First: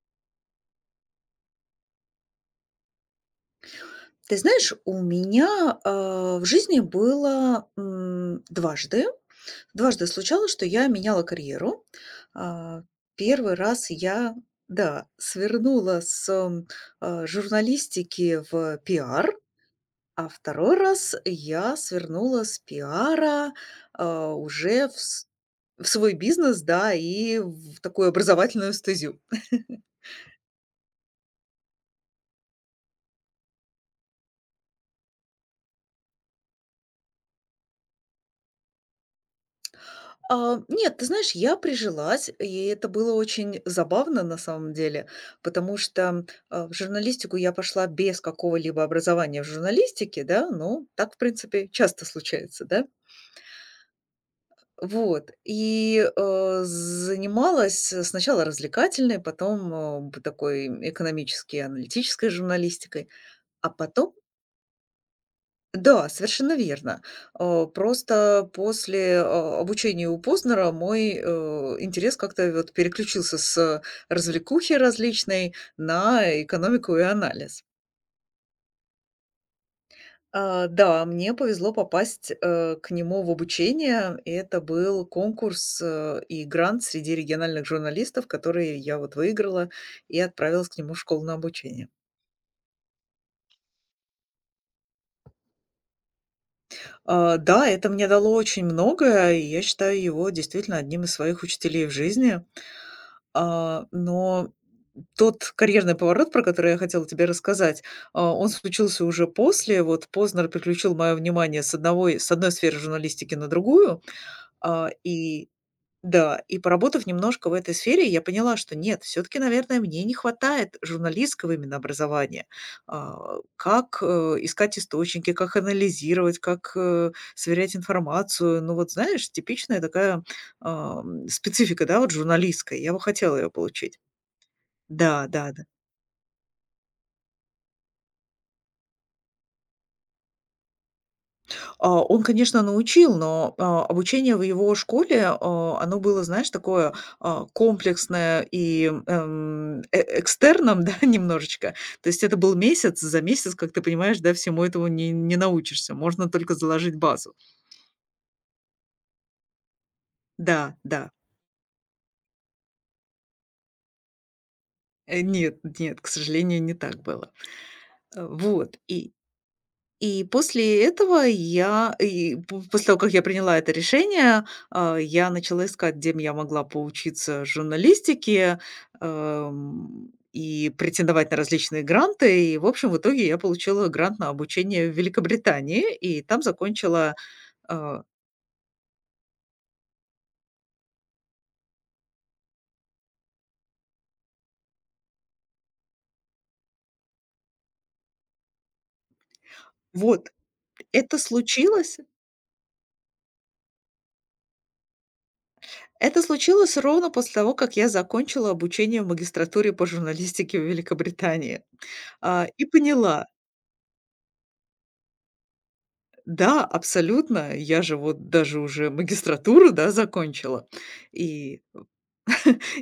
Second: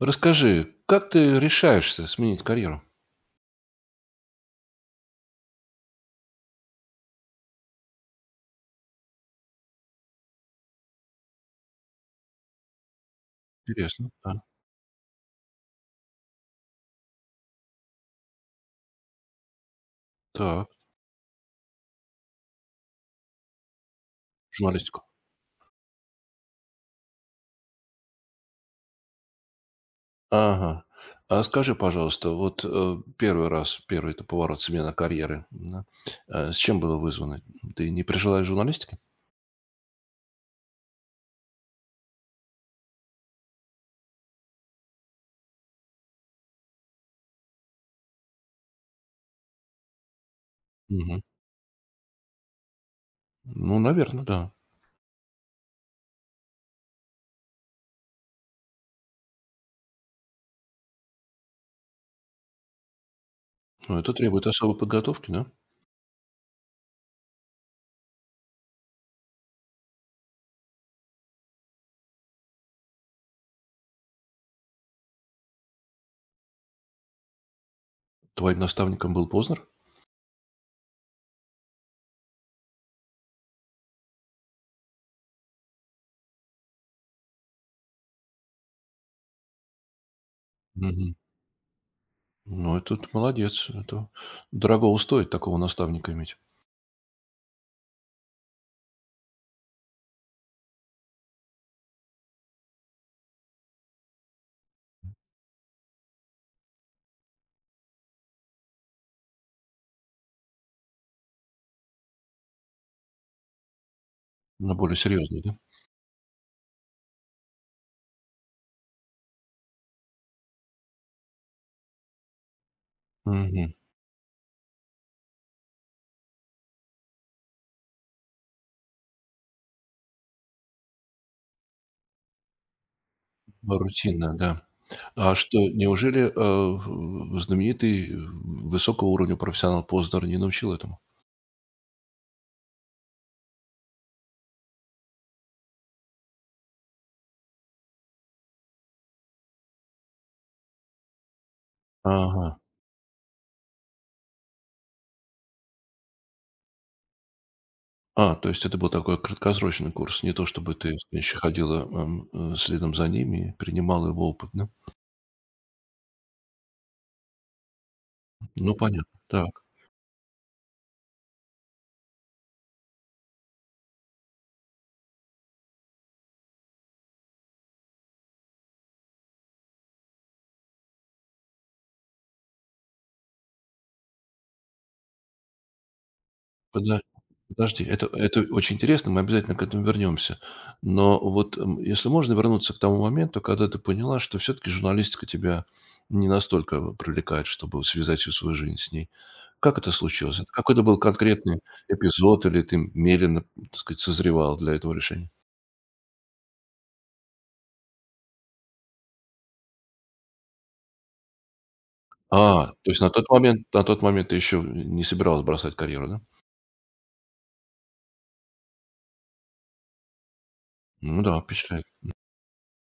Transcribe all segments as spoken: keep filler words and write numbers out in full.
Расскажи, как ты решаешься сменить карьеру? Ты знаешь, у меня, а, в жизни было, м, дважды. Дважды случалось, что я меняла карьеру. А, один раз Интересно, я, да. да, свернула с, м, а, журналистики в пиар, а Так, второй раз я свернула с пиара, а, уже в журналистику. с в свой бизнес, да, и в такую образовательную стезю. Ага. А скажи, пожалуйста, вот, э, один раз, первый это поворот, смена карьеры, да. Э, с чем было вызвано? Ты не прижилась в журналистике? А, нет, ты знаешь, я прижилась, и это было очень забавно на самом деле, потому что а, в журналистику я пошла без какого-либо образования в журналистике, да, ну, так, в Мгм. принципе, часто случается, да. Ну, наверное, да. Вот, и э, занималась сначала развлекательной, потом э, б- такой экономической, аналитической журналистикой, а Но это потом требует особой подготовки, да? Да, совершенно верно. Э, просто после, э, обучения у Познера мой, э, интерес как-то вот переключился с развлекухи различной на экономику и анализ. Твоим наставником был Познер? А, да, мне повезло попасть, э, к нему в обучение. И это был конкурс, э, и грант среди региональных журналистов, которые я вот выиграла и отправилась к нему в Мгм. школу на обучение. Ну, это ты молодец. Это дорого стоит такого наставника иметь. А, да, это мне дало очень многое, и я считаю его действительно одним из своих учителей в жизни. А, но тот карьерный поворот, про который я хотела тебе рассказать, а, он случился уже после. Вот Познер переключил мое внимание с одного с одной сферы журналистики на другую. Но А, более серьезный, и да? да, и поработав немножко в этой сфере, я поняла, что нет, все-таки, наверное, мне не хватает журналистского именно образования. А, Мгм. Как э, искать источники, как анализировать, как э, сверять информацию. Ну вот, знаешь, типичная такая а, м, специфика, да, вот журналистская. Я бы хотела ее Ну, получить. рутинно, да. Да, А да, что, да. неужели, э, в знаменитый, э, высокого уровня профессионал Познер не научил этому? А, он, конечно, научил, но, а, обучение в его школе, а, оно было, знаешь, такое, а, комплексное и, эм, э экстерном, да, немножечко. То есть это был Ага. месяц, за месяц, как ты понимаешь, да, всему этому не не научишься, можно только заложить базу. А, то есть это был такой краткосрочный курс, не то чтобы Да, ты, да. так ходила, эм, э, следом за ними и принимала его опыт, да? Э, нет, нет, к сожалению, не так было. Э, Ну, вот, понятно, и да. И после этого я и п после того, как я приняла это решение, а, я начала искать, где м я могла поучиться журналистике, эм, и претендовать на различные гранты. И, в общем, в итоге я получила грант на обучение в Великобритании, и там Подо закончила, подожди, а это это очень интересно, мы обязательно к этому вернемся. Но вот, м, если можно вернуться к тому моменту, когда ты поняла, что все-таки журналистика тебя не настолько привлекает, чтобы связать всю свою жизнь с ней. Как это Вот, случилось? Это какой-то был это конкретный случилось эпизод или ты медленно, так сказать, созревала для этого решения? это случилось ровно после того, как я закончила обучение в магистратуре по журналистике в Великобритании, а, и А, то есть на поняла тот момент на тот момент ты еще не собиралась бросать карьеру, да? Да, абсолютно. Я же вот даже уже магистратуру, да, закончила. Ну да, И впечатляет.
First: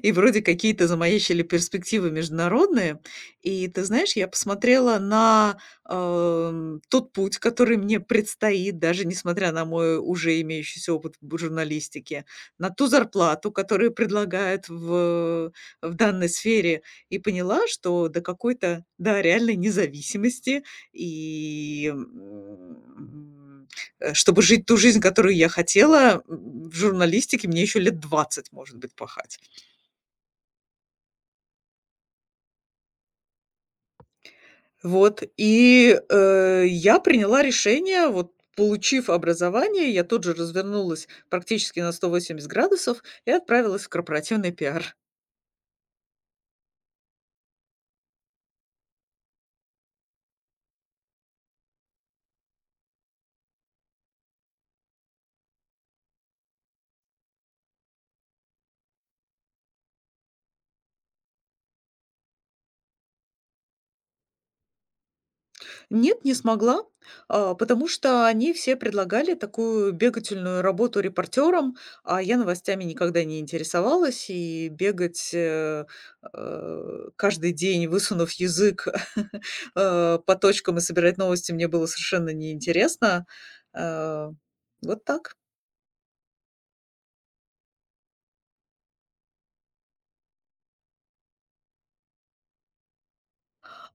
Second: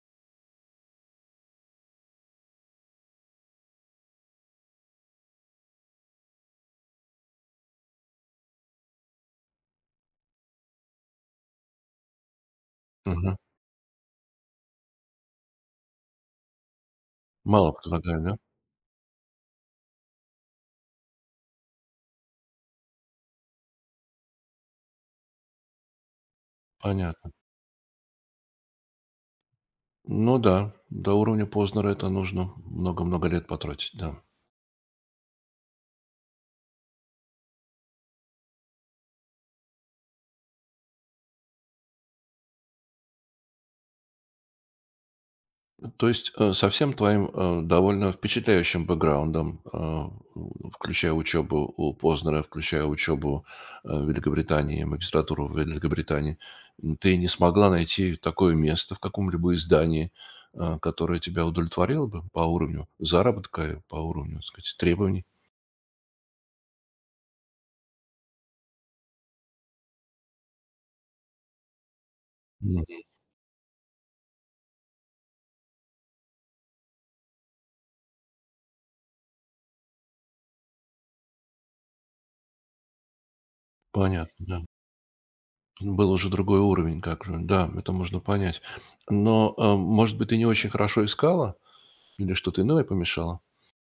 и вроде какие-то замаячили перспективы международные. И ты знаешь, я посмотрела на, эм, тот путь, который мне предстоит, даже несмотря на мой уже имеющийся опыт в журналистике, на ту Мгм. зарплату, которую предлагают в в данной сфере, и поняла, Мало что до предлагали, да? какой-то, да, реальной независимости и, м, э, чтобы жить ту жизнь, которую я хотела, м, в Понятно. журналистике мне еще лет двадцать, может быть, пахать. Ну да, до уровня Познера это нужно много-много лет потратить, да. Вот, и, э, я приняла решение. Вот получив образование, я тут же развернулась практически на сто восемьдесят градусов и отправилась в корпоративный пиар. То есть э, со всем твоим э, довольно впечатляющим бэкграундом, э, включая учебу у Познера, включая учебу э, в Великобритании, магистратуру в Великобритании, м, ты не смогла найти такое место в каком-либо издании, э, которое тебя удовлетворило бы по уровню заработка, и по уровню, так сказать, требований. Нет, не смогла, а, потому что они все предлагали такую бегательную работу репортером, а я новостями Мгм. никогда не интересовалась, и бегать, э, э, каждый день, высунув язык, э, по точкам и собирать новости мне было совершенно неинтересно. Э, Понятно, да. вот так. Был уже другой уровень, как же, да, это можно понять. Но, а, может быть, ты не очень хорошо искала или что-то иное помешало?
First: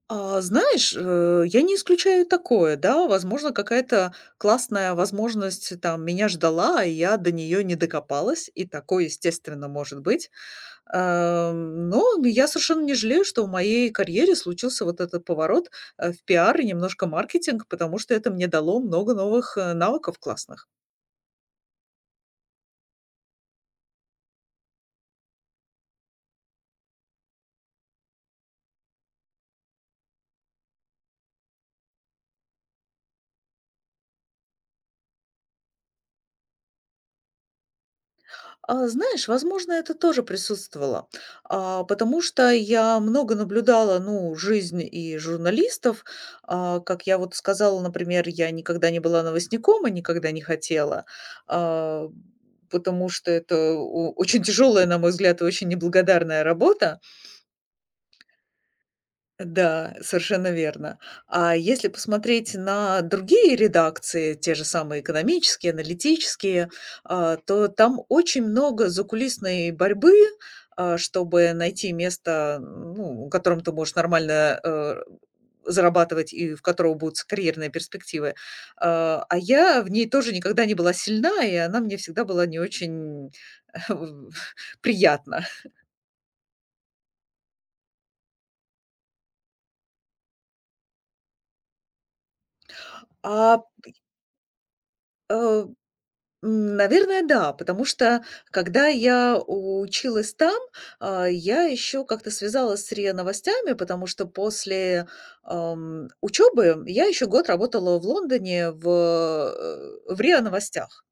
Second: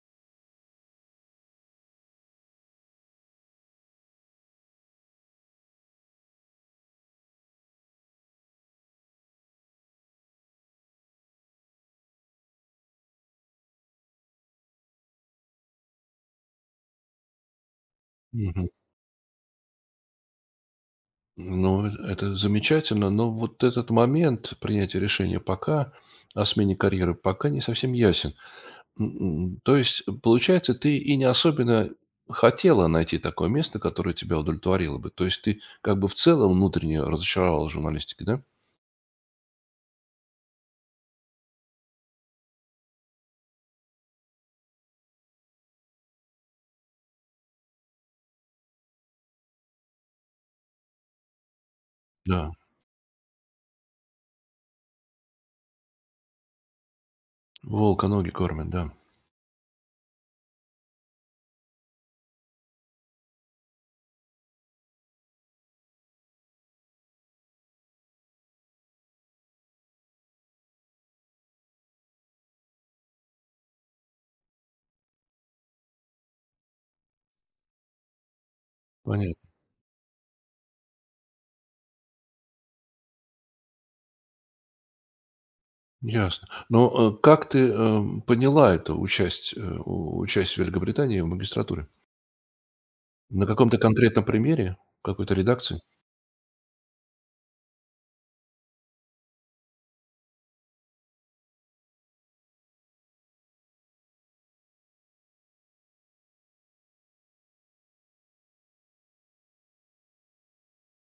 А, знаешь, э, я не исключаю такое, да. Возможно, какая-то классная возможность э, там меня ждала, и я до нее не докопалась, и такое, естественно, может быть. Эм, но я совершенно не жалею, что в моей карьере случился вот этот поворот, э, в пиар и немножко маркетинг, потому что это мне Мгм. дало много новых, э, навыков классных. Ну, э, это замечательно, но вот этот момент принятия решения пока о смене карьеры пока не совсем ясен. М, м, то есть, э, получается, ты и не особенно хотела найти такое место, которое тебя удовлетворило бы. То есть ты как бы в целом внутренне разочаровалась в журналистике, да? А, знаешь, возможно, это тоже присутствовало, а, потому что я много наблюдала, ну, жизнь и журналистов. А, как я вот сказала, например, я никогда не была новостником и никогда не хотела, а, Да, потому что это о- очень тяжелая, на мой взгляд, и очень неблагодарная работа. волка ноги кормят, да. Да, совершенно верно. А если посмотреть на другие редакции, те же самые экономические, аналитические, а, то там очень много закулисной борьбы, а, чтобы найти место, ну, в котором ты можешь нормально э, зарабатывать и в которого будут карьерные перспективы. А а Понятно. Я в ней тоже никогда не была сильна, и она мне всегда была не очень приятна. Ясно. Но, э, как ты, эм, поняла эту участь э, у участие Великобритании в магистратуре? На А каком-то конкретном примере какой-то э, редакции? М, наверное, да, потому что, когда я училась там, а, я еще как-то связалась с РИА Новостями, потому что после, ам, учебы я еще год работала в Лондоне в, э, в РИА Новостях.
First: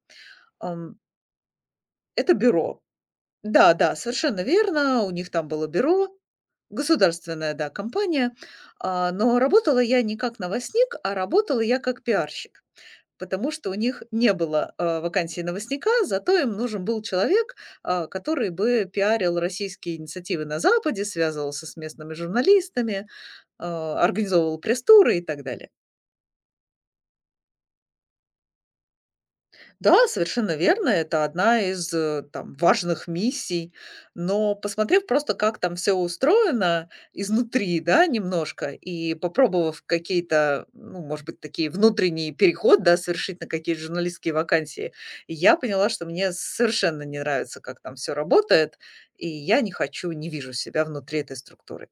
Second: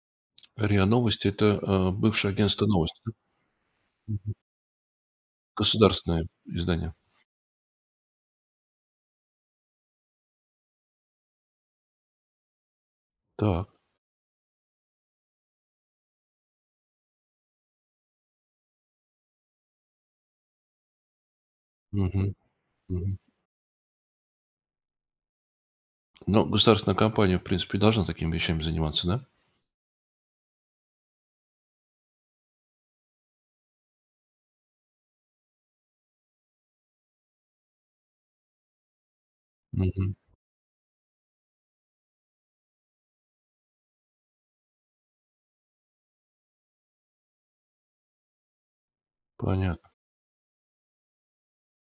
РИА Ам, Новости- это, э, бывшее это агентство бюро. "Новости", да? Да-да, Мгм. совершенно верно, у них там было бюро, Государственное издание. государственная, да, компания. А, но работала я не как новостник, а работала я как пиарщик. Потому Так. что у них не было, а, вакансии новостника, зато им нужен был человек, а, который бы пиарил российские инициативы на Западе, связывался с местными Мгм. журналистами, Мгм. а, организовывал пресс-туры и так далее. Но государственная компания, в принципе, должна такими вещами заниматься, да? Да, совершенно верно. Это одна из, э, там, важных миссий. Но посмотрев просто, как там все устроено изнутри, да, немножко, и попробовав Мгм. какие-то, ну, может быть, такие внутренние переход, да, совершить на какие-то журналистские вакансии, я поняла, что мне совершенно не нравится, как там все работает, и я не Понятно. хочу, не вижу себя внутри этой структуры.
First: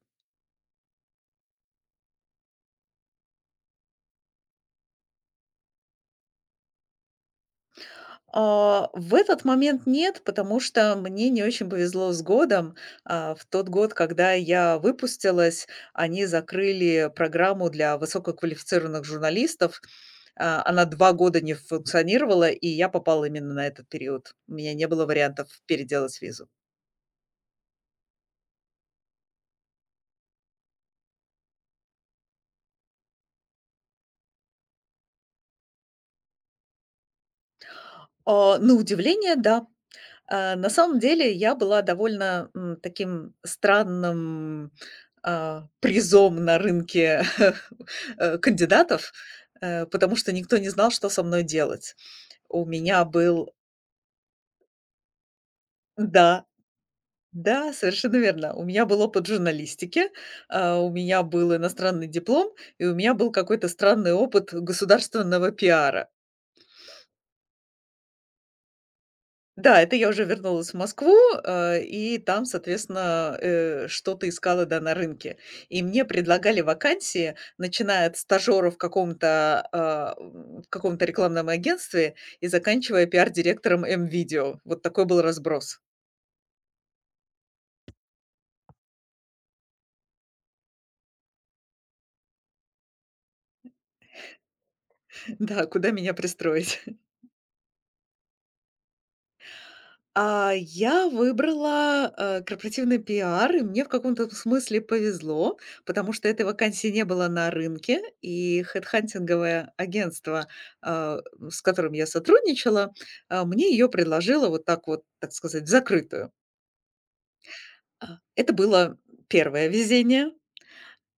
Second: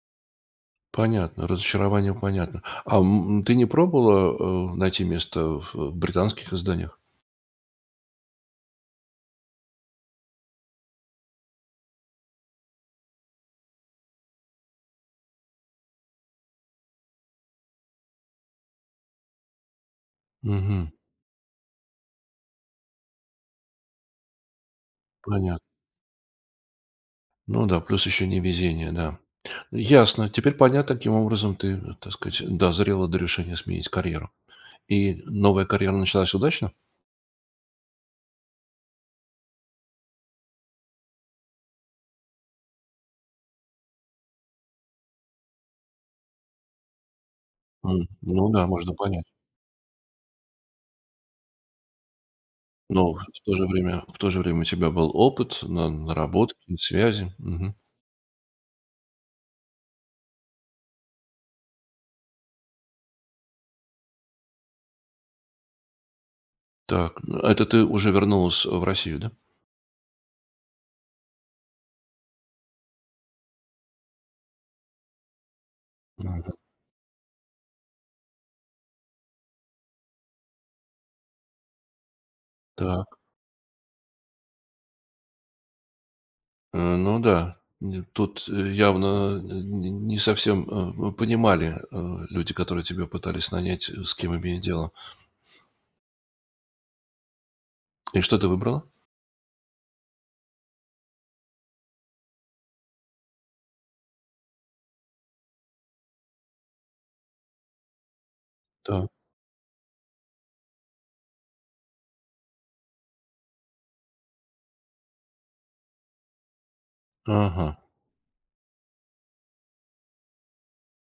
Понятно. Разочарование понятно. А, м, ты не пробовала, э, найти место в э, британских изданиях? А, в этот момент нет, потому что мне не очень повезло с годом. А, в тот год, когда я выпустилась, они закрыли программу для высококвалифицированных журналистов. А, она Мгм. два года не функционировала, и я попала именно на этот период. У меня не было вариантов Понятно. переделать визу. Ну да, плюс еще невезение, да. Ясно. Теперь понятно, каким образом ты, э, так сказать, дозрела до решения сменить карьеру. И новая карьера началась удачно? А, на удивление, да. А, на самом деле я была довольно, м, таким странным, а, призом на рынке, М, э, Ну да, можно кандидатов, понять. э, потому что никто не знал, что со мной делать. У меня Но в в был то же время, в то же время у тебя был опыт, на- Да, наработки, связи. да, Мгм. совершенно верно. У меня был опыт журналистики, а, у меня был иностранный диплом, и у меня был какой-то странный опыт государственного пиара. Так, ну, это ты уже вернулась в Россию, да? Да, это я уже вернулась в Москву, э, и там, соответственно, э, что-то искала, да, на рынке. И мне Мгм. предлагали вакансии, начиная от стажера в каком-то, а, м, в каком-то рекламном агентстве и заканчивая Так, пиар-директором "М-Видео". Вот такой был разброс. э, ну да. Н- Тут э, явно э, н- не совсем э, понимали э, люди, которые тебя пытались нанять, э, с кем имеют дело. Да, куда меня пристроить? И что ты выбрала? А, я выбрала, э, корпоративный пиар, и мне в каком-то смысле повезло, потому что этой вакансии не было на рынке, и хедхантинговое агентство, а, с которым я сотрудничала, а, мне ее предложило вот так вот, так сказать, в закрытую. Ага. А, это было первое везение,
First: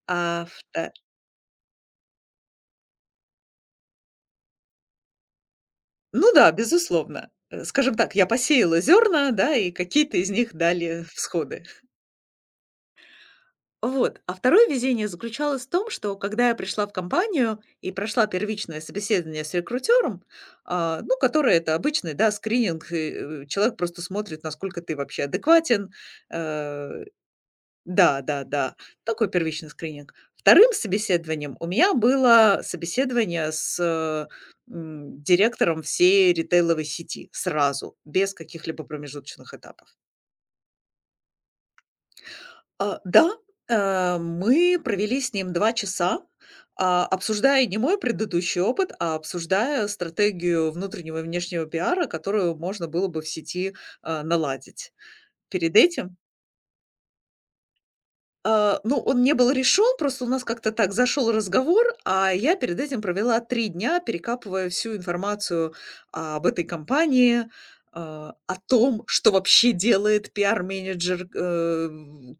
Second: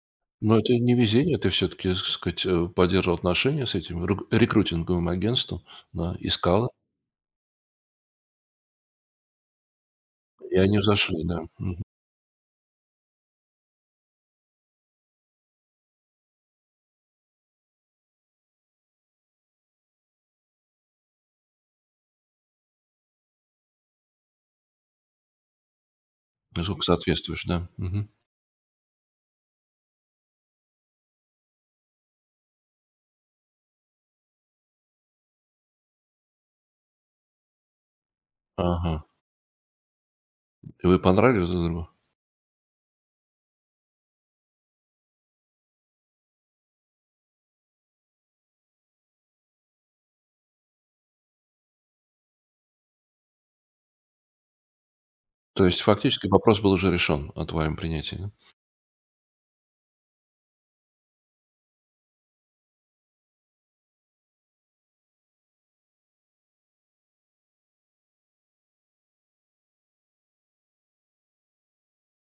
а Но это вто не везение. Ты все-таки, так сказать, э, поддерживал отношения с этим ру- рекрутинговым агентством, да, ну да, искала, безусловно. Э, скажем так, я посеяла зерна, да, и какие-то из них и они дали взошли, да. всходы. Мгм. Вот. А второе везение заключалось в том, что когда я пришла в компанию и прошла первичное собеседование с рекрутером, а, ну, которое это обычный, да, скрининг, и, э, человек просто смотрит, насколько ты вообще адекватен. Насколько э, соответствуешь, да. Мгм. Да, да, да, такой первичный скрининг. Вторым собеседованием у меня было собеседование с э, м, директором всей ритейловой сети сразу, без каких-либо Ага. промежуточных этапов. И вы понравились друг другу? А, да, э, мы провели с ним два часа, а, обсуждая не мой предыдущий опыт, а обсуждая стратегию внутреннего и внешнего пиара, которую можно было бы в сети, а, наладить. То Перед есть этим фактически вопрос был уже решен о твоем принятии, да? а, ну, он не был решен, просто у нас как-то так зашел разговор, а я перед этим провела три дня, перекапывая всю информацию об этой компании, а, о том, что вообще делает пиар-менеджер, э,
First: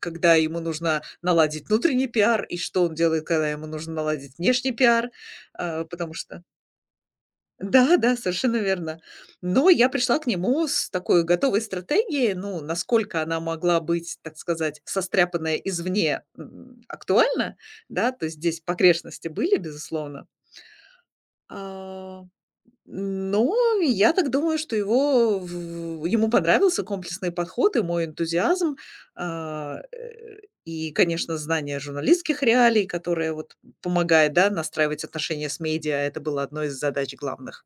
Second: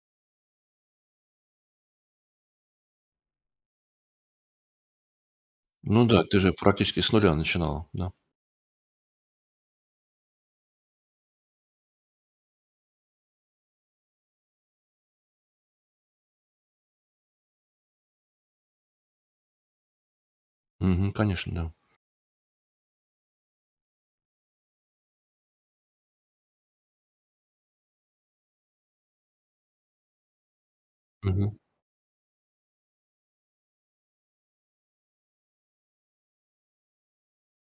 когда ему нужно наладить внутренний пиар, и что он делает, когда ему нужно наладить внешний пиар, а, Ну потому да, ты что же практически с нуля начинал, Да, да. да, совершенно верно. Но я пришла к нему с такой готовой стратегией, ну, насколько она могла быть, так сказать, состряпанная извне, м, актуальна, да, то есть здесь погрешности были, безусловно. Мгм. Конечно, да. А, но я так думаю, что его, в ему понравился комплексный подход и мой энтузиазм, а, э, и, конечно, Мгм. знание журналистских реалий, которое вот помогает, да, настраивать отношения с медиа. Это было одной из задач главных.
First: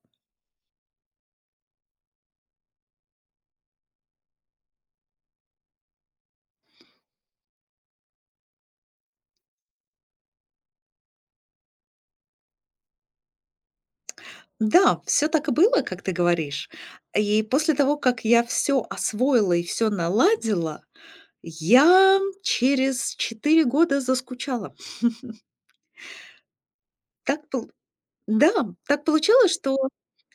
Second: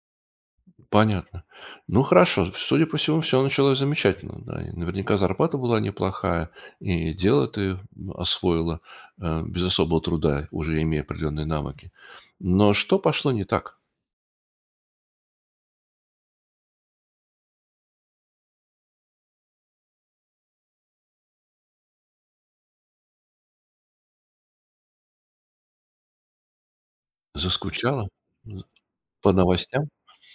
Понятно. Ну, хорошо. Судя по всему, все началось замечательно, да. И наверняка зарплата была неплохая, и дело ты освоила, э, без особого труда, уже имея определенные навыки. Но что пошло не так? Да, все так и было, как ты говоришь. И после того, как я все освоила и все наладила, я через четыре года заскучала. Так пол Заскучала? Да, так По получилось, что, новостям?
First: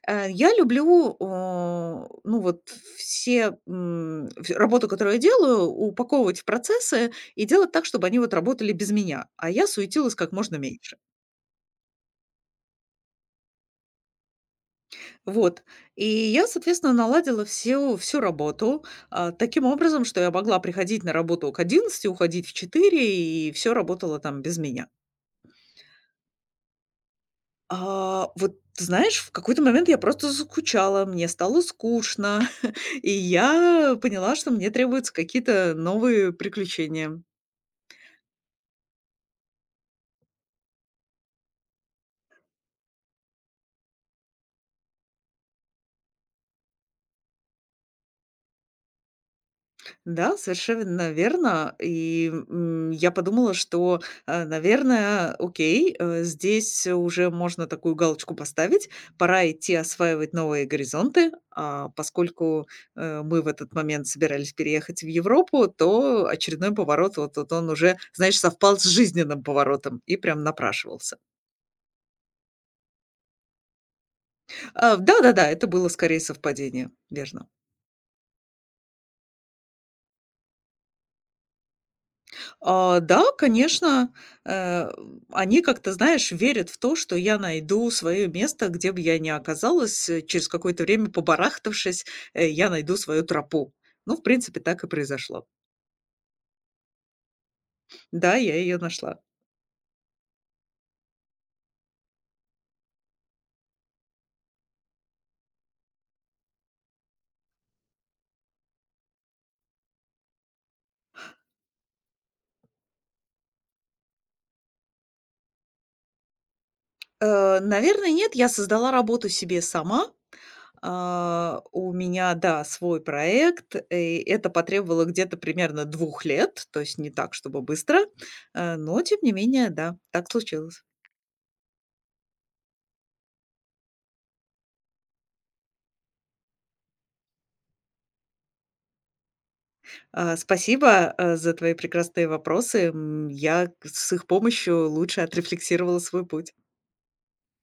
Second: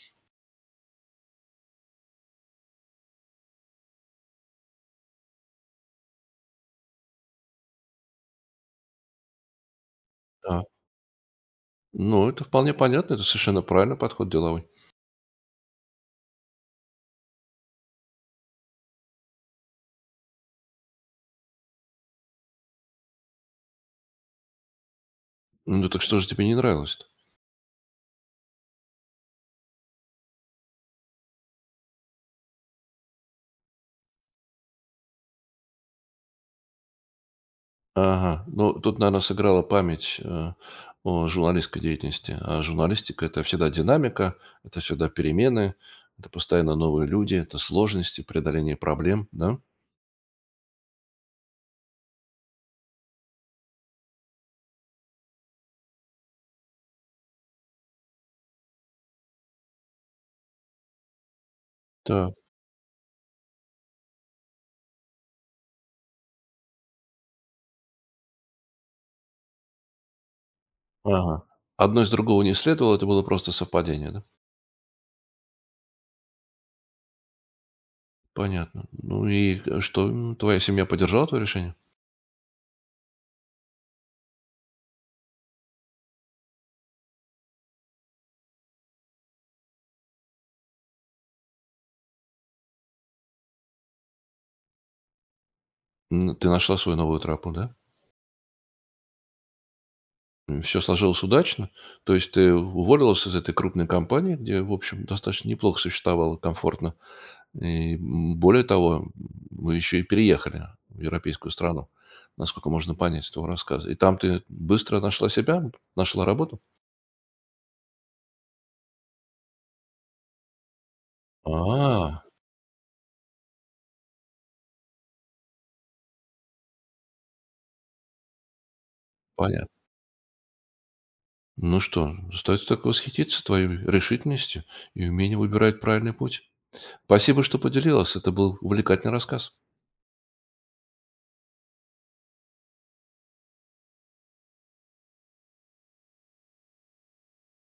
э, я люблю, а, ну, вот все, м, вс работу, которую я делаю, упаковывать в процессы и делать так, чтобы они вот работали без меня, а я суетилась как можно Да. меньше. Ну, это вполне понятно, это совершенно правильный подход деловой. Вот. И я, соответственно, наладила всю всю работу, а, таким образом, что я могла приходить на работу к одиннадцати, уходить в четыре, и все работало там без меня. Ну, так что же тебе не нравилось? А, вот ты знаешь, в какой-то момент я просто заскучала, мне стало скучно, и я поняла, что мне требуются какие-то новые приключения. Ага. Ну, тут, наверное, сыграла память, э, о журналистской деятельности. А журналистика- это всегда динамика, это всегда перемены, это постоянно новые люди, это сложности, преодоление проблем, да? Да, совершенно верно. И, м, я подумала, что, э, наверное, окей, э, здесь уже можно такую галочку поставить. Пора идти осваивать новые горизонты. А Да. поскольку, э, мы в этот момент собирались переехать в Европу, то очередной поворот, вот вот он уже, знаешь, совпал с жизненным поворотом и прям напрашивался. Ага. Одно из другого не следовало, это было просто совпадение, да? А, да-да-да, это было скорее совпадение, верно. Понятно. Ну и, э, что, м, твоя семья поддержала твое решение? А, да, конечно, э, они как-то, знаешь, верят в то, что я найду свое место, где бы я ни оказалась, э, через какое-то время побарахтавшись, э, я найду свою тропу. Ну, в принципе, так и произошло. М, ты нашла свою новую тропу, да? Да, я ее нашла. Все сложилось удачно. То есть ты уволилась из этой крупной компании, где, в общем, достаточно неплохо существовало, комфортно. И м, более того, вы еще и переехали в европейскую страну, насколько можно понять с твоего рассказа. И там ты быстро нашла себя, нашла работу? Э, наверное, нет, я создала работу себе сама. А, у А, меня, да, свой проект, и это потребовало где-то примерно двух лет, то есть не так, чтобы быстро, э, но тем не менее, Понятно. да, так случилось. Ну что, остается только восхититься твоей решительностью и умением выбирать правильный путь. Спасибо, что поделилась. Это был увлекательный рассказ. А, спасибо, э, за твои прекрасные вопросы. М, я к с их помощью лучше отрефлексировала свой путь.